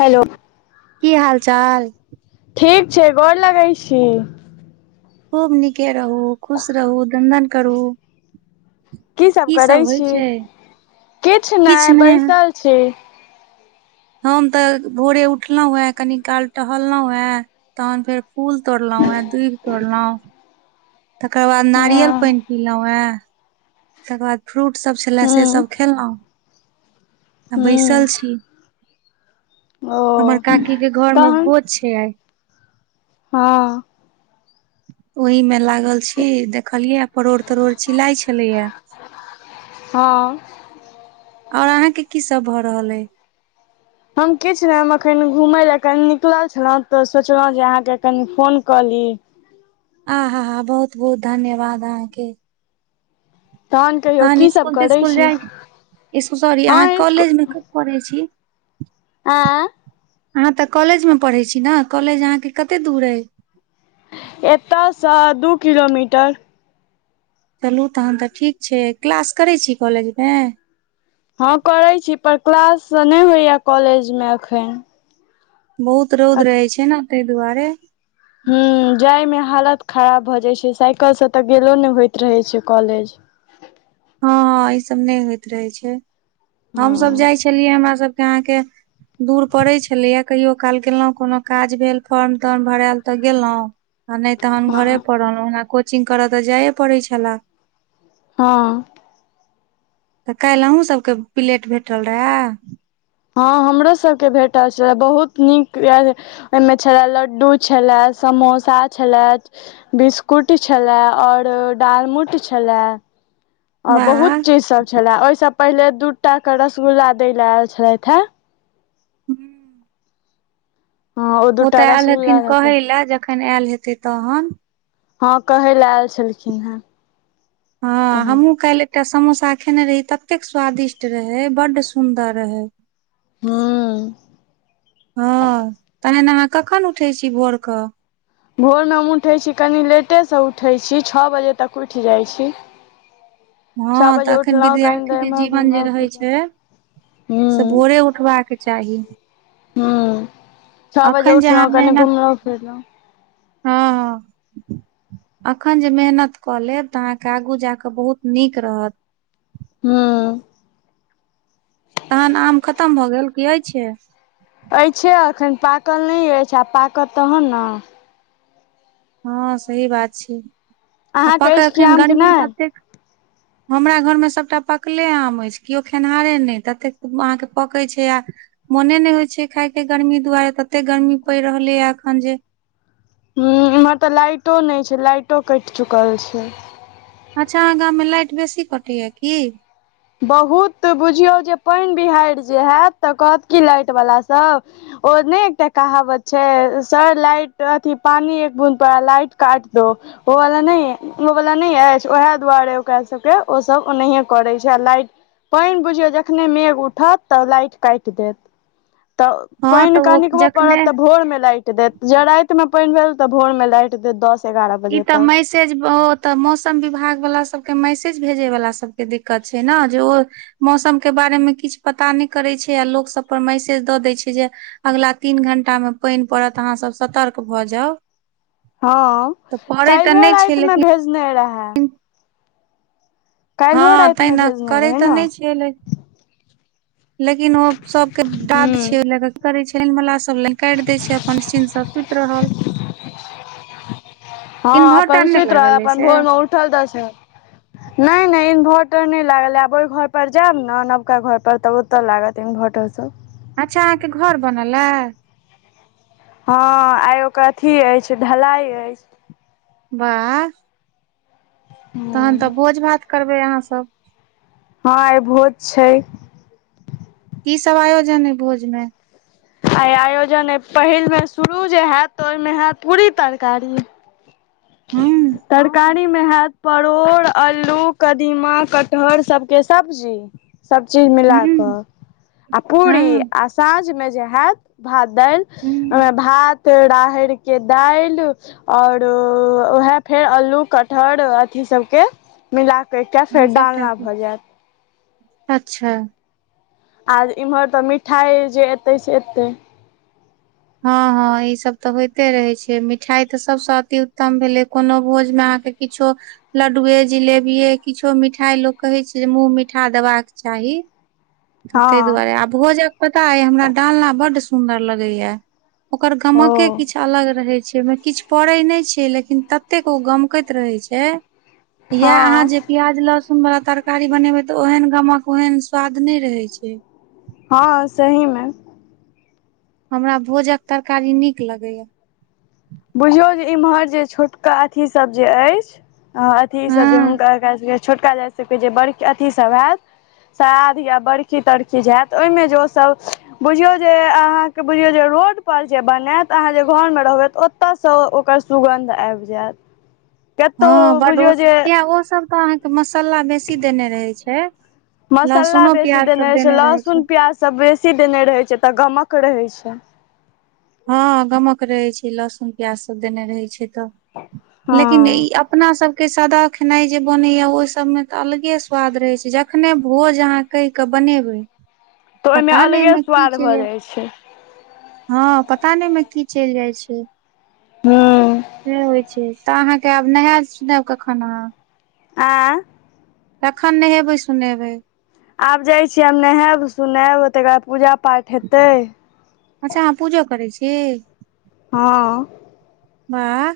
Hello. की हाल चाल। ठीक छै गोर लगै छी। खूब नीके रहू, खुश रहू, दनदन करु। की सब करै छी, छै किछ नहि बैसल छी। हम तऽ भोरे उठलहुं हे, कनी काल टहलहुं हे, तहन फेर। फूल तोड़लहुं हे, दूईब तोड़लहुं, तकर बाद हँ नारियल पानि पिलहुं हे। तकर बाद फ्रूट सब छले से हूँ सब खेलहुँं आ हूँ बैसल छी ओ हमर काकी के घर मे तहन भो ज छैइ आइ हँ ओहि में लागल छी देखलिये परोड़ तरोड़ छिलाई छलेया। हँ और अहाँ के की सब भऽ रहल अय? हम किछ नहि हम एखन घुमय लए कनि निकलल छलहुँ तऽ सोचलहुँ जे अहाँके कनि फोन कऽ ली आ हा हा बहुत-बहुत धन्यवाद अहाँके। कहियौ तहन की सब इसकुल करै तिस्कुल छी जाइ स्कू सॉरी हँ अहाँ इसकु कॉलेज में क पढ़ै छी। आँ अहाँ तऽ कॉलेज में पढ़े छी ने कॉलेज अहाँ के कते दूर अय? एतयसँ दू किलोमीटर। तलू तखन तऽ ठीक छै क्लास करै छी कॉलेजमे? हँ करैत छी पर क्लास नै होइए कॉलेजमे एखनि बहुत रौद रहै छै ने तय दुआरे। हम्म जायमे हालत खराब भऽ जाइ छै साइकल से तऽ गेलो नहि होइत रहै छै कॉलेज। हँ ई सब नहि होइत रहे छै हमसभ हँ जाइ छलियै हमरा सबके अहाँके दूर पड़ै छलैए कहियो काल गेलहुँं कोनो काज भेल फॉर्म ताॅर्म भरैल तऽ गेलौं आ नै तहन घरे हँ पर रहलौं ओना कोचिंग करऽ तऽ जाए पड़ै छलै। हँ तऽ काइल अहूँ सबके पिलेट भेटल रहए? हँ हमरो सबके भेटल छलै बहुत नीक व्य ओयमे छले लड्डू छले समोसा छलै बिस्कुट छलए और डालमूट छलए और बहुत चीज सब छले ओहिसँ पहिले दू टा क रसगुल्ला दय ले आयल छलैथ हे। हूं हँ ओ दूटा तऽ ऐल रसगुल्ला हेथिन कहै लए जखन आयल हेतै तहन हँ कहय ले ऐल छलखिन हेँ। हँ तहन हमहुं काइल एकटा समोसा खेने रही ततेक स्वादिष्ट रहै बड्ड सुंदर रहय। हूम्म हँ तहन अहाँ कखन उठै छी भोर क? भोरमे हम उठै छी कनि लेटेसँ उठै छी छ बजे तक उठि जाइ छी। छओ हँ बजे तऽ अखैन उठलहुँ कनि देर विद्यार्थीके एम्हर जीवन जे घुमलहुँ रहै फिरलहुँ छै से हूँ भोरे उठबाक चाही। हूं छ बजे अखन जे अहाँ उठलौं कनि मेहनत घुमलौं फिरलौं हँ हँ अखनि जे मेहनत कऽ लेब तऽ अहाँके आगू जाकऽ बहुत नीक रहत। हूॅं तहन आम खतम भऽ गेल की अइछै? अइछे अखन पाकल नै ऐछ आब पाकत तहन ने। हँ सही बात छै आ अहाँके पके अछि कि एखन आम कि गर्मी नहि ततेक हमरा घरमे सबटा पकले आम ऐछ केओ खेनहारे नै ततेक अहाँके पकै छै आ मोने नै होइ छै खायके गर्मी दुआरे तते गर्मी पड़ि रहलैए एखन जे हुं एमहर त लाइटो नै छै, लाइटो कैट चुकल छै। अच्छा अहाँ गाममे लाइट बेसी कटैये की? बहुत बुझियौ जे पानि बिहैड़ जे हैत त कहत की लाइट वला सब ओ नै एकटा कहावत छै सर लाइट अथि पानी एक बुंद परा लाइट काट दो। ओ वाला नै ओ वाला नै ऐछ वैह दुआरे ओकरा सब के ओ सब ओनहियें करै छै। लाइट, पानि बुझियौ जखने मेघ उठत त लाइट काटि देत। त हँ तऽ पानि ओ कनिकबो जखने पड़त त भोर में लाइट देत ज राति मे पानि भेल त भोर मे लाइट कैट जायत ई त मैस मैसेज ओ त मौसम विभाग वला सबके मैसेज भेजै वला सबके दिकत छै ने जे ओ मौसम के बारे मे किछ पता नहि करैत छै आ लोक सब पर मैसेज द दै छै जे अगिला तीन घंटा में पानि पड़त अहाँ सब सतर्क भ जाउ हँ, तऽ पड़ै तऽ काल्हियो नहि छै राति मे लेकिन भेजने रहे। हँ तै रातिमे न भेजने करै रहै त न नै छियै लेकिन लेकिन ओ सबके दाद छियै हूँ ने त करै छियै अही बला से सब लाइन काटि दै छै अपन निश्चिंत से सुति रहल हँ इन्वर्टर अपन नहि सुति रहल लागल ऐछ अपन से [unintelligible] नै नै इन्वर्टर नहि लागल ये आब ओहि घर पर जायब ने नबका घर पर त त लागत इन्भर्टर सब अच्छा अहाँके घर बनल ए हँ आइ ओकर अथि अछि ढलाई अछि। वाह। तखन त हँ भोज भात करबै अहाँ सब हँ भोज छै। की सब आयोजन अछि भोज मे आइ आयोजन अछि पहिल बेर शुरू जे होयत त ओहिमे होयत पूरी तरकारी [inaudible] तरकारी तरकारी मे हैत परोर, आलू, कदीमा, कटहर सबके सब्जी सब चीज मिला क हूँ आ पूरी, हँ आ साँझमे जे हैत भात दालि, ओहिमे हूँ भात राहरिके दालि और वैह फेर अलू, कटहर अथि सबके मिलाके एकटा फेर हँ सबटा डालना के भ जायत अच्छा। आ इमहर त मिठाइ जे एतै से एतै हँ हँ ई सब त होइते रहै छै मिठाई त सभसँ अति उत्तम भेलै कोनो भोजमे अहाँके किछो लड्डुए, जिलेबीए किछो मिठाई से लोक के कहै छै जे मुंह मिठा देबाक चाही। हँ तै दुआरे आ भोजक पता अइ हमरा डालना बड सुन्दर लगैए। ओकर ओ गमके किछु अलग रहै छै, किछु पड़ै नहि छै लेकिन ततेक ओ गमकैत रहै छै। यैह अहाँ हँ जे प्याज लहसुन वला तरकारी बनेबै त ओहेन गमक ओहेन स्वाद नै रहै छै। हँ सही में। हमरा भोजक तरकारी नीक लागय य। बुझियौ जे इम्हर जे छोटका अथी सभ जे अछि। ह अथीसभ जे हँ हुनका कएक छोटका जाति सभके जे बड़ अथी सभ हैत। श्रार्ध या बरकी -तरकी जे हैत ओहिमे जे ओ सभ बुझियौ जे अहाँके बुझियौ जे रोडपर जे बनायत अहाँ जे घर में जे रहबै ओ ओतय सँ ओकर सुगन्ध आबि जायत। हँ कतहु बड अ बुझियौ जे किया ओ सब तऽ अहाँके मसाला बेस बेसी देने रहे छै, मसाला लहसुनो बेसी प्याज सब रहै छै देने रहे लहसुन छै। प्याज सब बेसी देने रहै छै, तऽ गमक रहै छै। हँ गमक रहै छै, लहसुन प्याज सब देने रहैत छै तऽ हँ लेकिन ई अप अपना सबके सादा खेनाई जे बनैया ओहि सब मे तऽ, अलगे स्वाद रहय छै, जखने भोज अहाँ के कहि के बनेबै, तऽ ओहिमे पता नहि अलगे ओहिमे की स्वाद चलि भऽ जाय जाइ छै। हँ पता नहि ओहिमे की चलि जायत छै हूँ से होइ छै। तऽ अहाँके आब नहायब- सुनायब कखन आहाँ? आँ। एखन नहेबै सुनेबै। आब जाइ छियै हम नहायब -सुनायब तकर बाद पूजा पाठ हेतै। अच्छा अहाँ पूजो करै छी? हँ। वाह!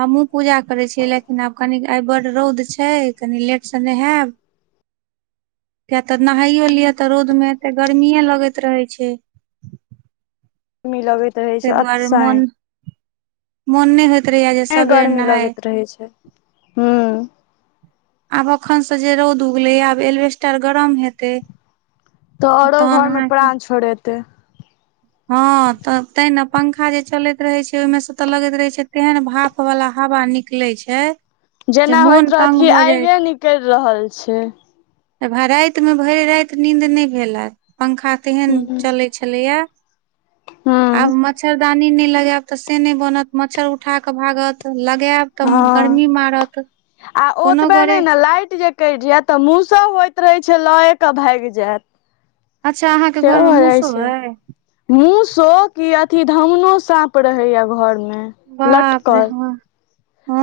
हमहूँ पूजा करै छियै, लेकिन आब कनि आइ बड्ड रौद छै कनि लेटसँ नहायब। कियकि तऽ नहाइयो लियअ तऽ रोद में तऽ गर्मीेये लगैत रहे छै। गर्मी लागैत रहै ताहि छै दुआरे अतसाइन मन मन नहि होइत रहैया जेँ एते गर्मी लगैत रहै छै, हूँ। आब एखन सँ जे रौद उगले है, आब एलबेस्टर गरम हेते। तऽ औरो घर मे प्राण छोड़ेतै। हँ, तऽ तैनऽ पंखा जे चलैत रहे छै, ओहिमें से तऽ लगैत रहे छै तेहन भाप ओ वाला हवा निकले छै। जे जेना होइत मोन रहत तंग कि भऽ आइगे निकलि रहल छै। रातिमें भरि राति नीन्द नहि भेलए, पंखा तेहन हूँ चलैत छलैए। हूँ आब मच्छरदानी नहि लगायब तऽ से नहि बनत, मच्छर उठाक भागत, लगायब तऽ हँ गर्मी मारत कोनो ओतबे गरे नहि ने लाइट जे कैटि जायत तऽ, मुसो होइत रहे छै लये के भागि जायत। अच्छा! अहाँके घर मे मूसो अय। मुसो कि अथि धामनो साँप रहेया घरमे। बाप रे लटकल- हँ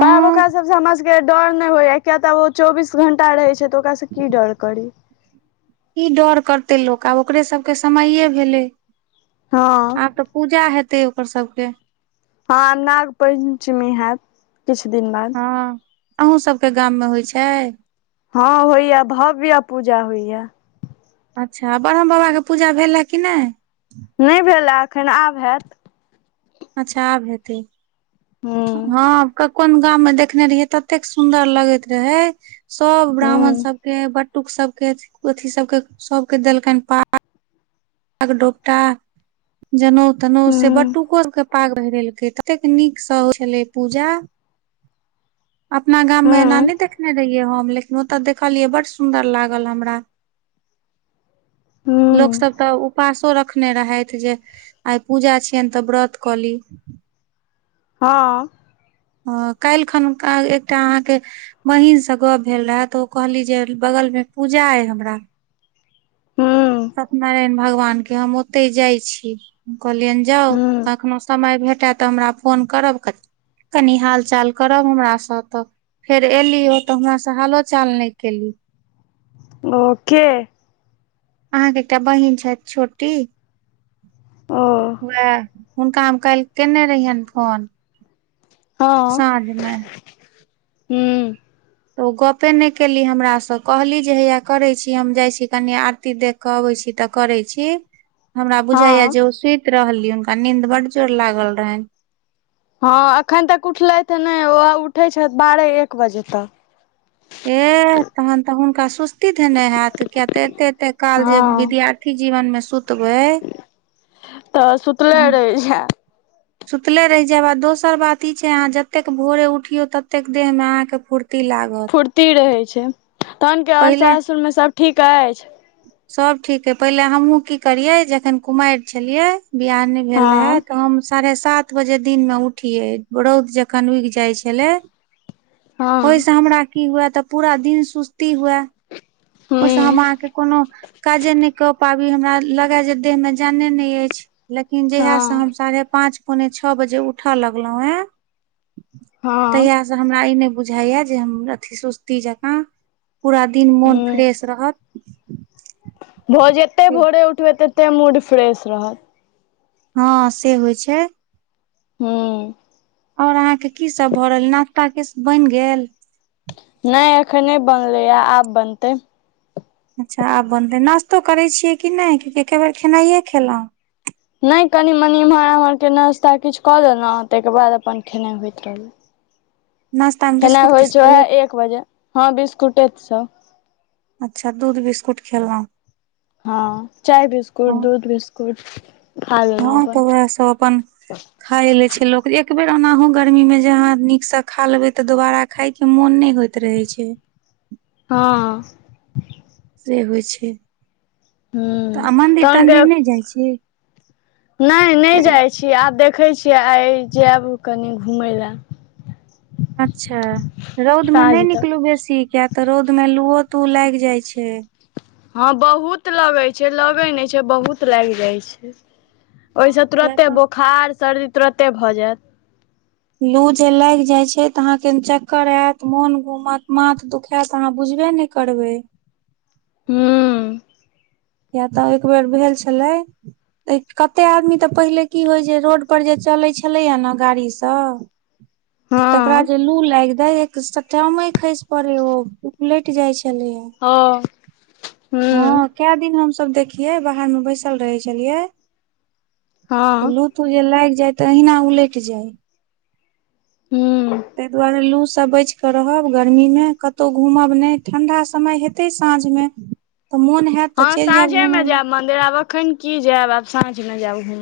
त आब ओकरा सभसँ हमरा सब के डर नहि होइया, किया तऽ ओ चौबीस घंटा रहै छै, तऽ ओकरासँ की डर करू। की डर करते लोक, आब ओकरे सभके समये भेलै, हँ आब तऽ पूजा हेतै ओकर सभके। हँ, आब नाग पंचमी हैत किछु दिन बाद। हँ अहूँ सभके गाम में होइ छै। हँ होइया, भव्य पूजा होइया। अच्छा, ब्रह्म बाबाके पूजा भेल अछि कि नहि? नहि भेले एखैन आब हैत। अच्छा आब हेतै। हूँ हँ क कोन गाममें देखने रहियै ततेक सुन्दर लगैत रहै सभ ब्राह्मण हूँ सभके, बटुक सभके अथि सभके सब के देलकनि हन पाग डोपटा, जनेउ तनेऊ, से हूँ बटुको सभके पाग पहिरेलकै ततेक निक सँ होइ छलै पूजा अपना गाम मे एना हूँ नहि देखने रहियै हम लेकिन ओत देखलिएऐ बड सुन्दर लागल हमरा-लोक हूँ सभ उपासो रखने रहथि जे आइ पूजा छियनि त व्रत क ली। हँ। हँ काल्हि खन एकटा अहाँके बहिन से गप भेल रहा त ओ कहली जे बगल मे पूजा अय हमरा हूँ सत्यनारायण भगवान के हम ओतय जाइ छी। कहलियनि जाउ हूँ कखनो समय भेटय त हमरा फोन करब कनि हाल चाल करब हमरा सँ त फेर एली ओ त हमरा से हालो चाल नहि केली। ओ के? अहाँके एकटा बहीन छैथ छोटी। ओ वैह हुनका हम काल्हि केने रहियनि फोन। हँ साँझ मे हू। त ओ गपे नहि केली हमरा से कहली जे हैया करै छी हम जाइ छी कनि आरती देख। क अबै छी त करै छी। हमरा बुझैये हँ जे ओ सुति रहली हुनका नींद बड जोर लागल रहनि। हँ एखन तक उठलथि नहि ओ उठै छथि बारह एक बजे तक। एह तखन त हुनका सुस्ती धेने हैत किया त एते एते काल जे हँ विद्यार्थी इ जीवनमे सुतबै त सुत तैह सुतले रहि जायब आ दोसर बात ई छैय अहाँ जतेक भोरे उठियो ततेक देह में आहा के फूर्ती लागत। फूर्ती रहै छैय, तखन के और पहिले सासुर मे सब ठीक अछि? सब ठीक ऐछ, फहिले हमहुँ की करियै जखन कुमारि छलियै बियाह नहि भेल रहे हँ त हम साढ़े सात बजे दिन मे उठियै रौद जखन उगि जाइ छलै हँ ओहिसे हमरा की हुए त पूरा दिन सुस्ती हुए हूँ ओहिसँ हम अहाॅंके कोनो काजे नहि क पाबी हमरा लगै जे देहमे जाने नहि अछि। लेकिन जहिया हँ से हम साढ़े पांच पौने छओ बजे उठए लगलहुं हें हँ -तहियासँ हमरा ई नहि बुझाइए जे हम अथि सुस्ती जकाँ पूरा दिन मोन हूँ फ्रेश रहत। ओ जते भोरे उठबै तते मूड फ्रेश रहत। हँ से होइ छैय। हुं। और अहाँके की सब भ रहल नश्ता किस बनि गेल? नहि एखन नहि बनलैए आब बनतै। अच्छा आब बनतै नाश्तो करै छियै कि नहि एके बेर खेनाइयए खेलहुँ नहि कनि मनि एम्हर -आम्हरके नाश्ता किछु कऽ लेलहुँ, ताहिके बाद अपन खेनाइ होइत रहल। नाश्ता मे खेनाइ बिस्कुट होइ छैय तिस्कुट ओएह एक बजे, हँ बिस्कुटे सब। अच्छा दूध बिस्कुट खेलहु। हँ चाय बिस्कुट, हँ दूध बिस्कुट। खा लेलहुँ हँ तऽ अपन वएह सब अपन खाय ले छैय लोक। एकबेर ओनाहु गर्मी में जे अहाॅं निक सऽ खा लेबे, तऽ दोबारा खाय के मोन नहि होइत रहे छैय। हँऽ। से होइ छैय, तऽ हूँ आ मन्दिर- तहन तन्दिर के नहि जाइ छी। नहि नहि जाइत छी, आब देखैत छियै आइ जायब कनि घुमय लेलए। अच्छा! रौदमे साँझ नहि तक निकलू बेसी किया तऽ रौद में लुओ तू लागि जाय छैय। हँ बहुत लगैत छैय, लगैत नहि छैय बहुत लागि जाइ छैय। हँ ओहिसँ किया तुरते तऽ बोखार सर्दी तुरते भऽ जायत। लू जे लाग जाय छैय तऽ, अहाँ के चक्कर आयत मोन घूमत माथ दुखायत, अहाँ बुझबे ने करबै। हूँ। किया तऽ एक बेर भेल छलै। तऽ कतेक आदमी तऽ पहिले की होइ जे, रोडपर जे चलै छलैए ने गाड़ीसँ। तकरा हँ जे लू लागि जाय। सटामे खैस पड़े, ओ उलैट जाय छले हे। हँऽ हू। कै दिन हम सब देखिये, बाहर में बैसल रहे छलिये हँ लू तू जे लागि जाय तऽ अहिना उलटि जाय। हूँ ताहि दुआरे लू सऽ बैच त रहब गर्मीमे कतहु घूमब नहि, ठंडा समय हेतै साँझमे। तऽ मोन हयत। हँ साँझे मे जायब मंदिर, आब अखन की जायब आब साँझ मे जायब घुमे